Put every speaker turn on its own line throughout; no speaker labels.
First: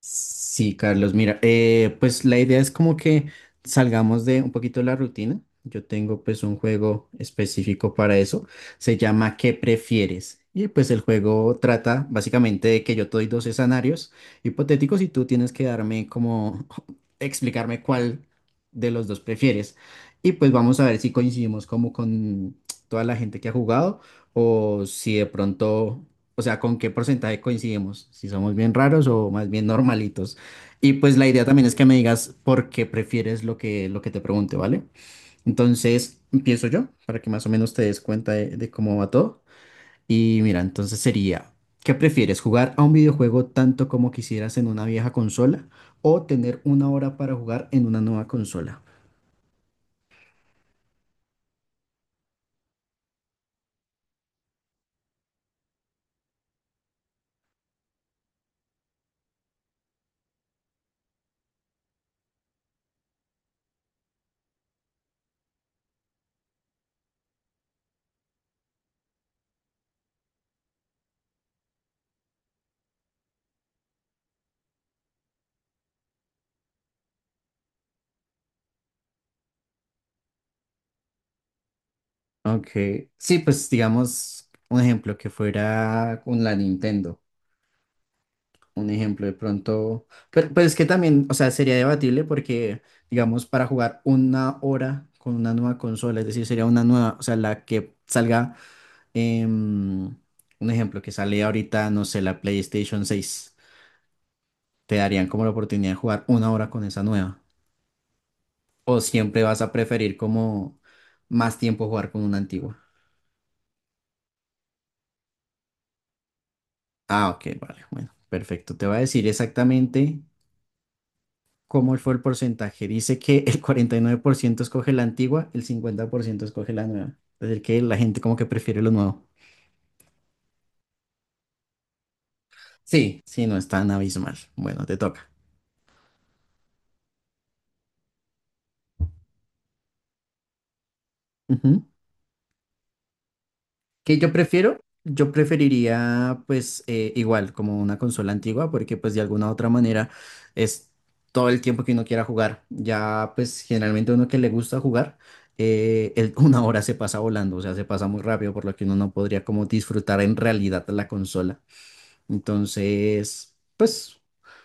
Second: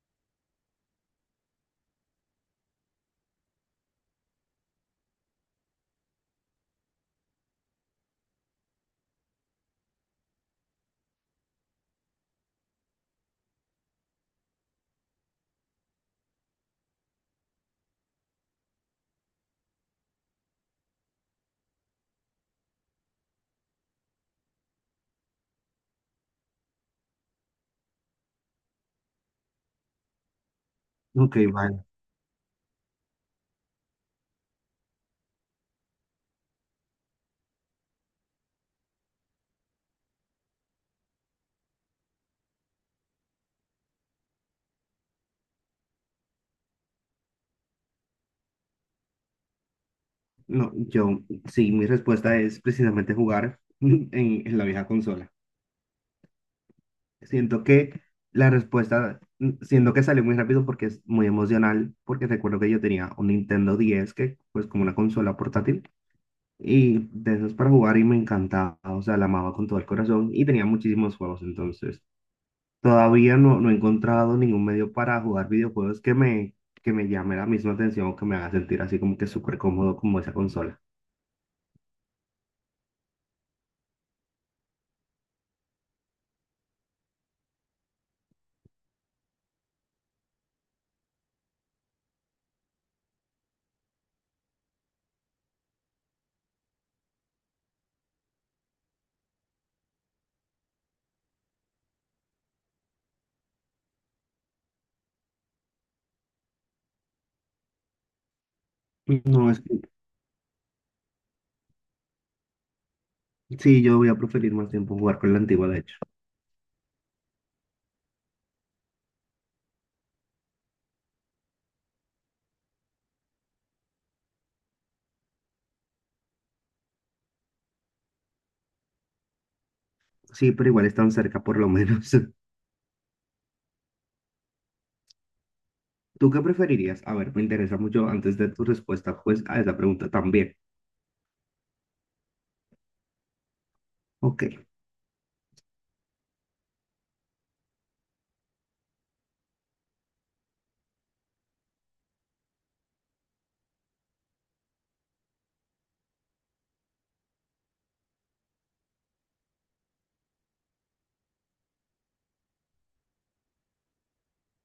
Sí, Carlos, mira, pues la idea es como que salgamos de un poquito de la rutina. Yo tengo pues un juego específico para eso. Se llama ¿Qué prefieres? Y pues el juego trata básicamente de que yo te doy dos escenarios hipotéticos y tú tienes que darme como explicarme cuál de los dos prefieres. Y pues vamos a ver si coincidimos como con toda la gente que ha jugado o si de pronto o sea, con qué porcentaje coincidimos, si somos bien raros o más bien normalitos. Y pues la
Ok,
idea también es que
vale.
me digas por qué prefieres lo que te pregunte, ¿vale? Entonces, empiezo yo para que más o menos te des cuenta de cómo va todo. Y mira, entonces sería, ¿qué prefieres? ¿Jugar a un videojuego tanto como quisieras en una vieja consola o tener una hora para jugar en una nueva consola?
No, sí, mi respuesta es precisamente jugar en la vieja consola. Siento que la respuesta, siento que salió muy rápido porque es muy emocional, porque recuerdo que yo tenía un Nintendo 10, que pues como una consola portátil, y de esos para jugar y me encantaba, o sea, la amaba con todo el corazón y tenía muchísimos juegos, entonces todavía no, no he encontrado ningún medio para jugar videojuegos que me llame la misma atención o que me haga sentir así como que súper cómodo como esa consola.
Ok, sí, pues digamos un ejemplo que fuera con la Nintendo. Un ejemplo de pronto, pero es que también, o sea, sería debatible porque, digamos, para jugar una hora con una nueva consola, es decir, sería una nueva, o sea, la que salga, em, un ejemplo, que sale ahorita, no sé, la PlayStation 6, te darían como la oportunidad de jugar una hora con esa nueva. O siempre
No, es
vas a
que
preferir como más tiempo jugar con una antigua.
sí, yo voy a preferir más tiempo jugar con la antigua, de hecho.
Ah, ok, vale, bueno, perfecto. Te va a decir exactamente ¿cómo fue el porcentaje? Dice que el 49% escoge la antigua, el 50% escoge la nueva. Es decir, que la gente como que prefiere lo nuevo.
Sí, pero igual están cerca por lo menos.
Sí, sí, no es tan abismal. Bueno, te toca.
¿Tú qué preferirías? A ver, me interesa mucho antes de tu respuesta, pues, a esa pregunta también.
Ujú. ¿Qué yo
Ok,
prefiero? Yo preferiría pues igual como una consola antigua porque pues de alguna u otra manera es todo el tiempo que uno quiera jugar. Ya pues generalmente uno que le gusta jugar, una hora se pasa volando, o sea, se pasa muy rápido por lo que uno no podría como disfrutar en realidad la consola. Entonces, pues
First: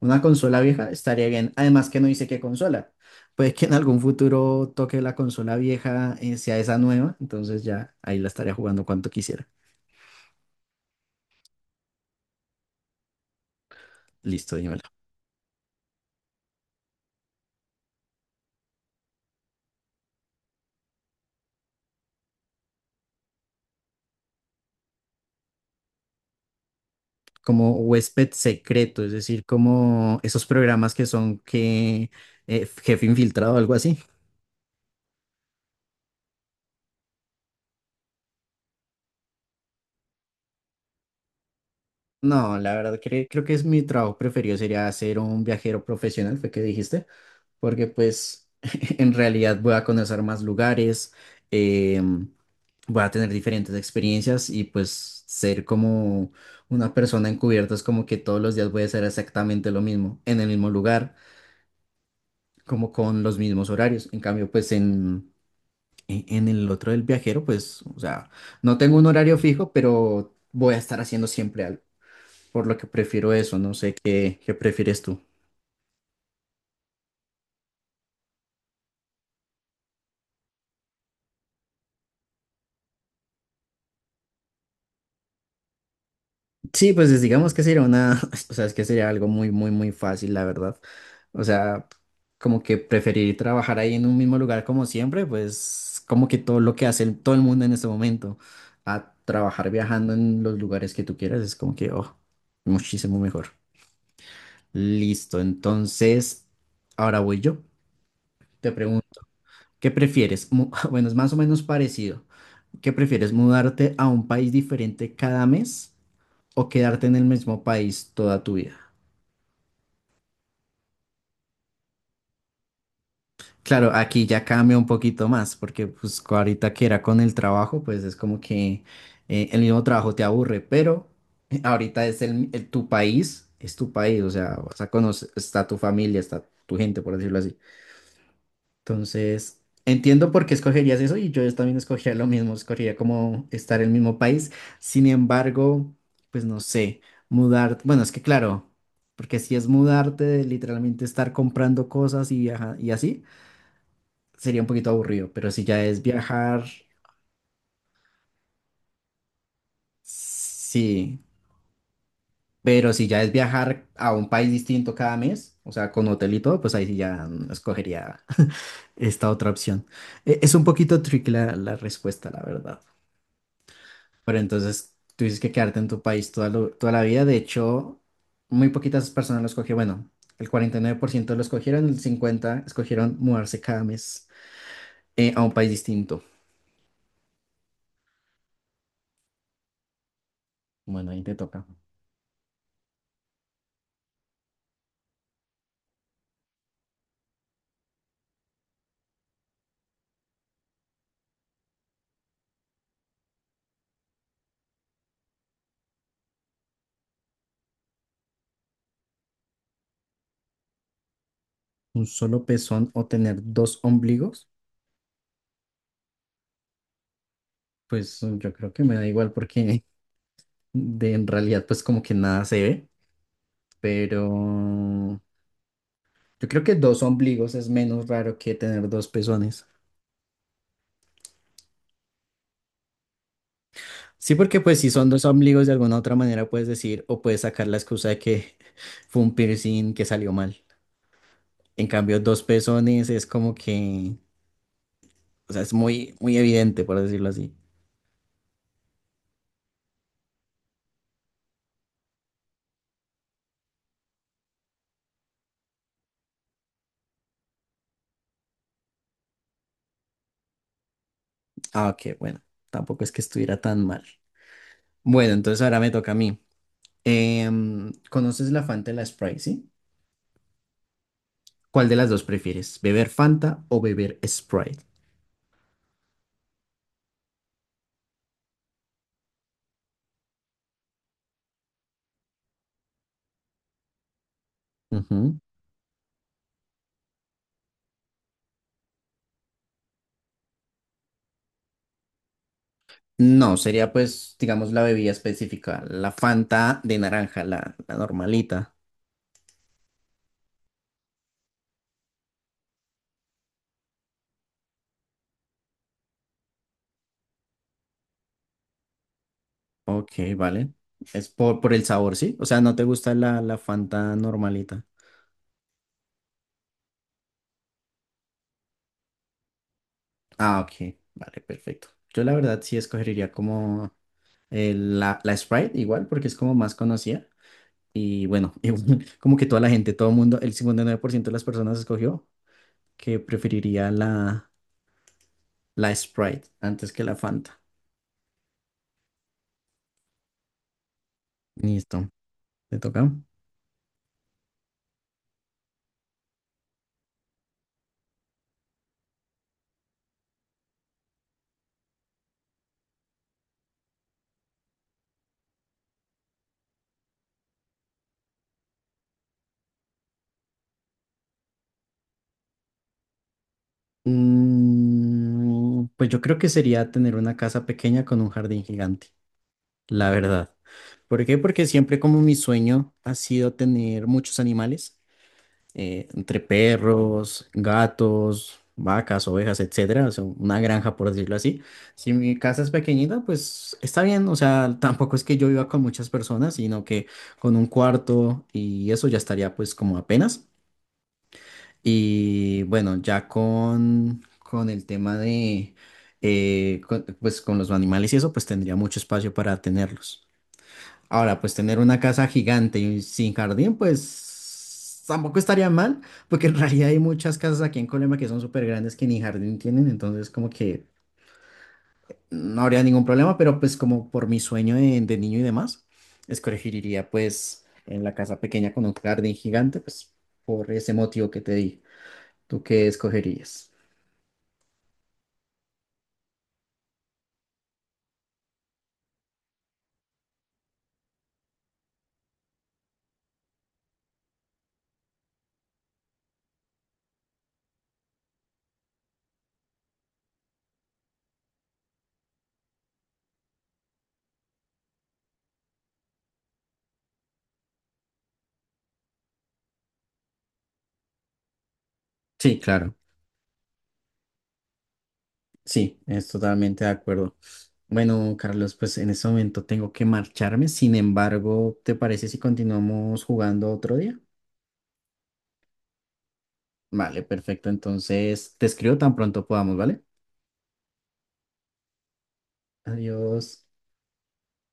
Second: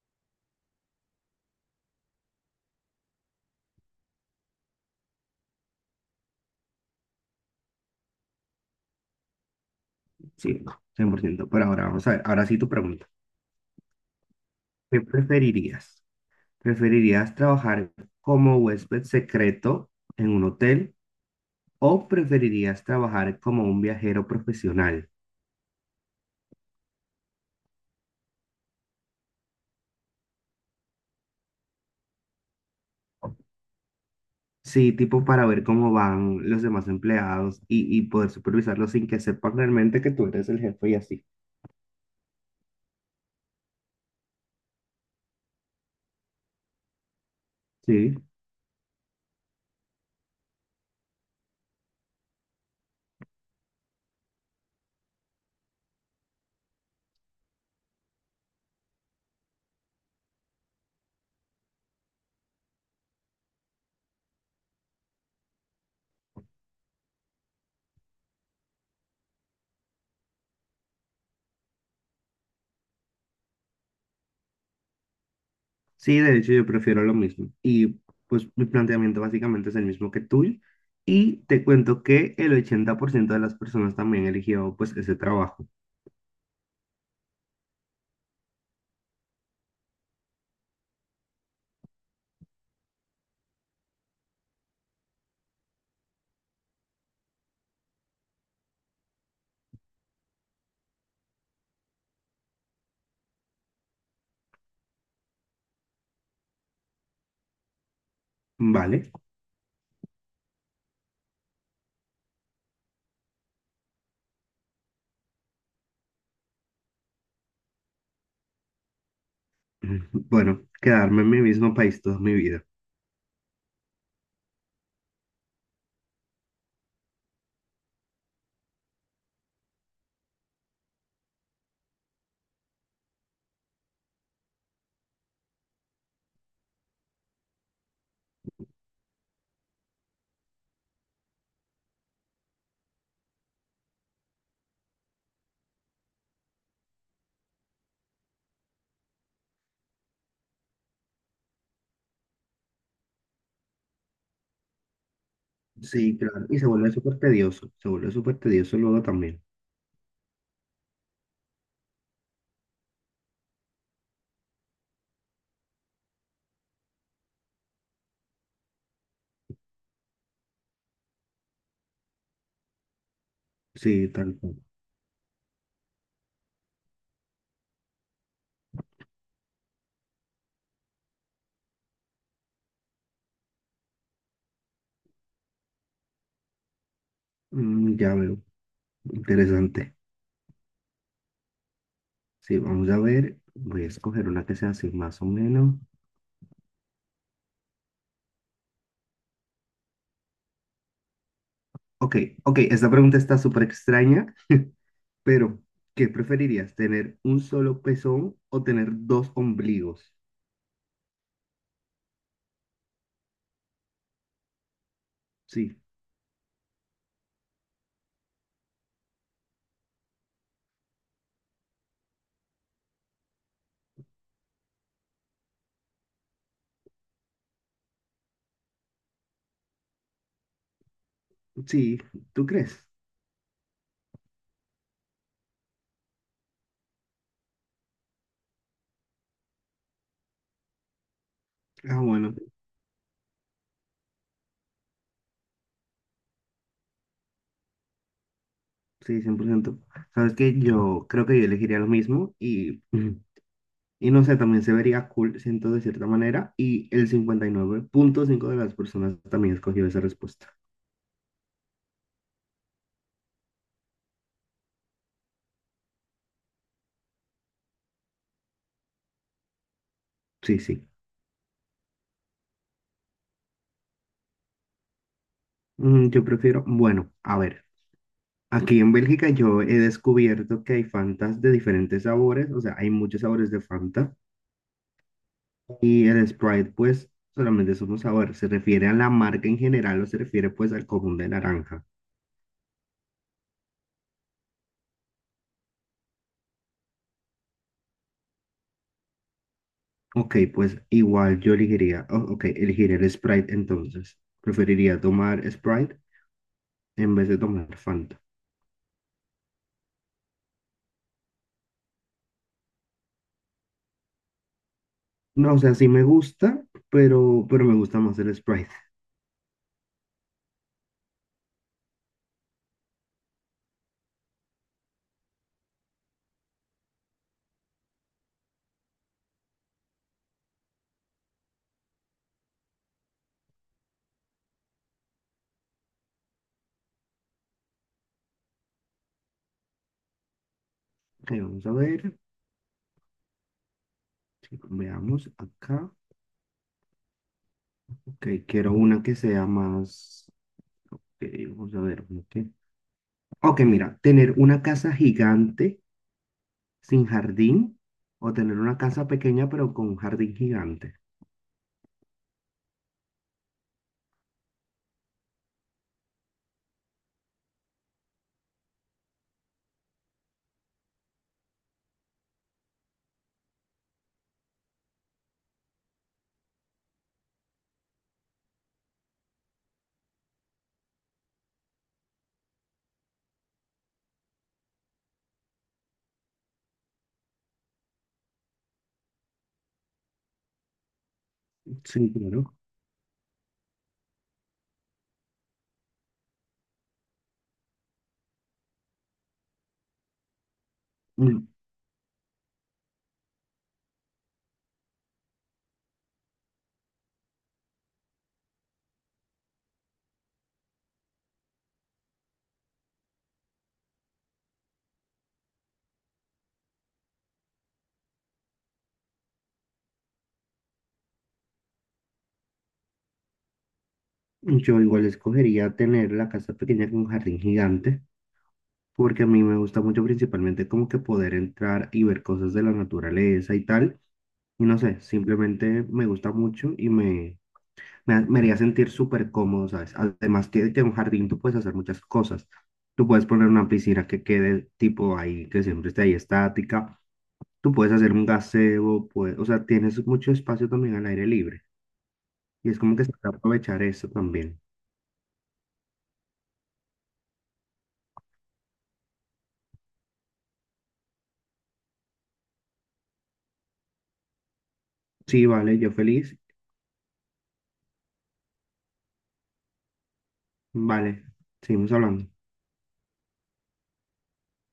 una consola vieja estaría bien. Además que no dice qué consola. Puede que en algún futuro toque la consola vieja, sea esa nueva. Entonces ya ahí la estaría jugando cuanto quisiera.
sí, no, 100%. Pero ahora vamos a ver, ahora sí tu pregunta.
Listo, dímela.
¿Qué preferirías? ¿Preferirías trabajar como huésped secreto en un hotel o preferirías trabajar como un viajero profesional?
Como huésped secreto, es decir, como esos programas que son que jefe infiltrado o algo así.
Sí, tipo para ver cómo van los demás empleados y poder supervisarlos sin que sepan realmente que tú eres el jefe y así.
No, la verdad creo que es mi trabajo preferido sería ser un viajero profesional, fue que dijiste. Porque
Sí,
pues en realidad voy a conocer más lugares, em, voy a tener diferentes experiencias y pues ser como una persona encubierta es como que todos los días voy a hacer exactamente lo mismo, en el mismo lugar, como con los mismos horarios. En cambio, pues en, en el otro del viajero, pues, o sea, no tengo un horario fijo, pero voy a estar haciendo siempre algo, por lo que prefiero eso, no sé qué, qué prefieres tú.
sí, de hecho yo prefiero lo mismo. Y pues mi planteamiento básicamente es el mismo que tuyo. Y te cuento que el 80% de las personas también eligió pues ese trabajo,
Sí, pues es- digamos que sería una, o sea, es que sería algo muy, muy, muy fácil, la verdad. O sea, como que preferir trabajar ahí en un mismo lugar como siempre, pues como que todo lo que hace el- todo el mundo en este momento, a trabajar viajando en los lugares que tú quieras, es como que, oh, muchísimo mejor. Listo, entonces, ahora voy yo. Te
¿vale?
pregunto, ¿qué prefieres? Bueno, es más o menos parecido. ¿Qué prefieres, mudarte a un país diferente cada mes o quedarte en el mismo país toda tu vida?
Bueno, quedarme en mi mismo país toda mi vida.
Claro, aquí ya cambia un poquito más, porque pues ahorita que era con el trabajo, pues es como que el mismo trabajo te aburre, pero ahorita es el, tu país, es tu país, o sea, vas a conocer, está tu familia, está tu gente, por decirlo así. Entonces, entiendo por qué escogerías eso y yo también escogería lo mismo, escogería como estar en el mismo país. Sin embargo, pues no sé, mudar, bueno, es que claro, porque si es mudarte de literalmente estar comprando cosas y, y así sería un poquito aburrido, pero si ya es
Sí, claro. Y
viajar,
se vuelve súper tedioso, se vuelve súper tedioso luego también.
sí. Pero si ya es viajar a un país distinto cada mes, o sea, con hotel y todo, pues ahí sí ya escogería esta otra opción. Es un poquito tricky la respuesta, la verdad.
Sí, tal
Pero
cual.
entonces tú dices que quedarte en tu país toda, toda la vida. De hecho, muy poquitas personas lo escogieron. Bueno, el 49% lo escogieron, el 50% escogieron mudarse cada mes a un país distinto.
Mm, ya veo, interesante.
Bueno, ahí te toca.
Sí, vamos a ver. Voy a escoger una que sea así más o menos. Ok, ok, esta pregunta está súper extraña. Pero, ¿qué preferirías? ¿Tener un solo pezón o tener dos ombligos?
Un solo pezón o tener dos ombligos,
Sí,
pues yo creo que me da igual porque de, en realidad pues como que nada se ve, pero yo creo que dos ombligos es menos raro que tener dos pezones.
sí, ¿tú crees?
Sí, porque pues si son dos ombligos de alguna otra manera puedes decir o puedes sacar la excusa de que fue un piercing que salió mal. En
Ah,
cambio,
bueno,
dos pezones es como que, o sea, es muy, muy evidente, por decirlo así.
sí, 100%. Sabes que yo creo que yo elegiría lo mismo y, y no sé, también se vería cool, siento de cierta manera, y el 59,5 de las personas también escogió esa respuesta.
Ah, ok, bueno, tampoco es que estuviera tan mal. Bueno, entonces ahora me toca a mí. ¿Conoces la Fanta y la Sprite, sí?
Sí, sí.
¿Cuál de las dos prefieres? ¿Beber Fanta o beber Sprite?
Mm, yo prefiero, bueno, a ver, aquí en Bélgica yo he descubierto que hay Fantas de diferentes sabores, o sea, hay muchos sabores de Fanta.
Ujú.
Y el Sprite, pues, solamente es un sabor. ¿Se refiere a la marca en general o se refiere, pues, al común de naranja?
No, sería pues, digamos, la bebida específica, la Fanta de naranja, la normalita.
Ok, pues, igual yo elegiría, oh, ok, elegiría el Sprite entonces. Preferiría tomar Sprite en vez de tomar Fanta.
Ok, vale. Es por el sabor, ¿sí? O sea, ¿no te gusta la Fanta normalita?
No, o sea, sí me gusta, pero me gusta más el Sprite.
Ah, ok, vale, perfecto. Yo la verdad sí escogería como la Sprite igual, porque es como más conocida. Y bueno, igual, como que toda la gente, todo el mundo, el 59% de las personas escogió que preferiría la Sprite antes que la Fanta.
Ok, vamos a
Listo,
ver.
¿te toca?
Sí, veamos acá. Ok, quiero una que sea más... ok, vamos a ver. Ok, mira, tener una casa gigante sin jardín o tener una casa pequeña pero con un jardín gigante.
Mm, pues yo creo que sería tener una casa pequeña con un jardín gigante, la verdad. ¿Por qué? Porque siempre como mi sueño ha sido tener muchos animales. Entre perros, gatos, vacas, ovejas, etcétera, o sea, una granja por decirlo así. Si mi casa es pequeñita, pues está bien, o sea, tampoco es que yo viva con muchas personas, sino que con un cuarto y eso ya estaría pues como apenas.
Sí, claro.
Y bueno, ya con el tema de, pues con los animales y eso, pues tendría mucho espacio para tenerlos. Ahora,
Mm,
pues tener una casa gigante y sin jardín, pues tampoco estaría mal, porque en realidad hay muchas casas aquí en Colombia que son súper grandes que ni jardín tienen, entonces como que no habría ningún problema, pero pues como por mi sueño de niño y demás, escogería pues en la casa pequeña con un jardín gigante, pues por ese motivo que te di. ¿Tú qué escogerías?
yo igual escogería tener la casa pequeña con un jardín gigante porque a mí me gusta mucho principalmente como que poder entrar y ver cosas de la naturaleza y tal. Y no sé, simplemente me gusta mucho y me haría sentir súper cómodo, ¿sabes? Además que en un jardín tú puedes hacer muchas cosas. Tú puedes poner una piscina que quede tipo ahí, que siempre esté ahí estática. Tú puedes hacer un gazebo, pues, o sea, tienes mucho espacio también al aire libre.
Sí,
Y es
claro.
como que se puede aprovechar eso también.
Sí, es totalmente de acuerdo. Bueno, Carlos, pues en este momento tengo que marcharme. Sin embargo, ¿te parece si continuamos jugando otro día?
Sí, vale, yo feliz.
Vale, perfecto. Entonces, te escribo tan pronto podamos, ¿vale?
Vale, seguimos hablando.
Adiós.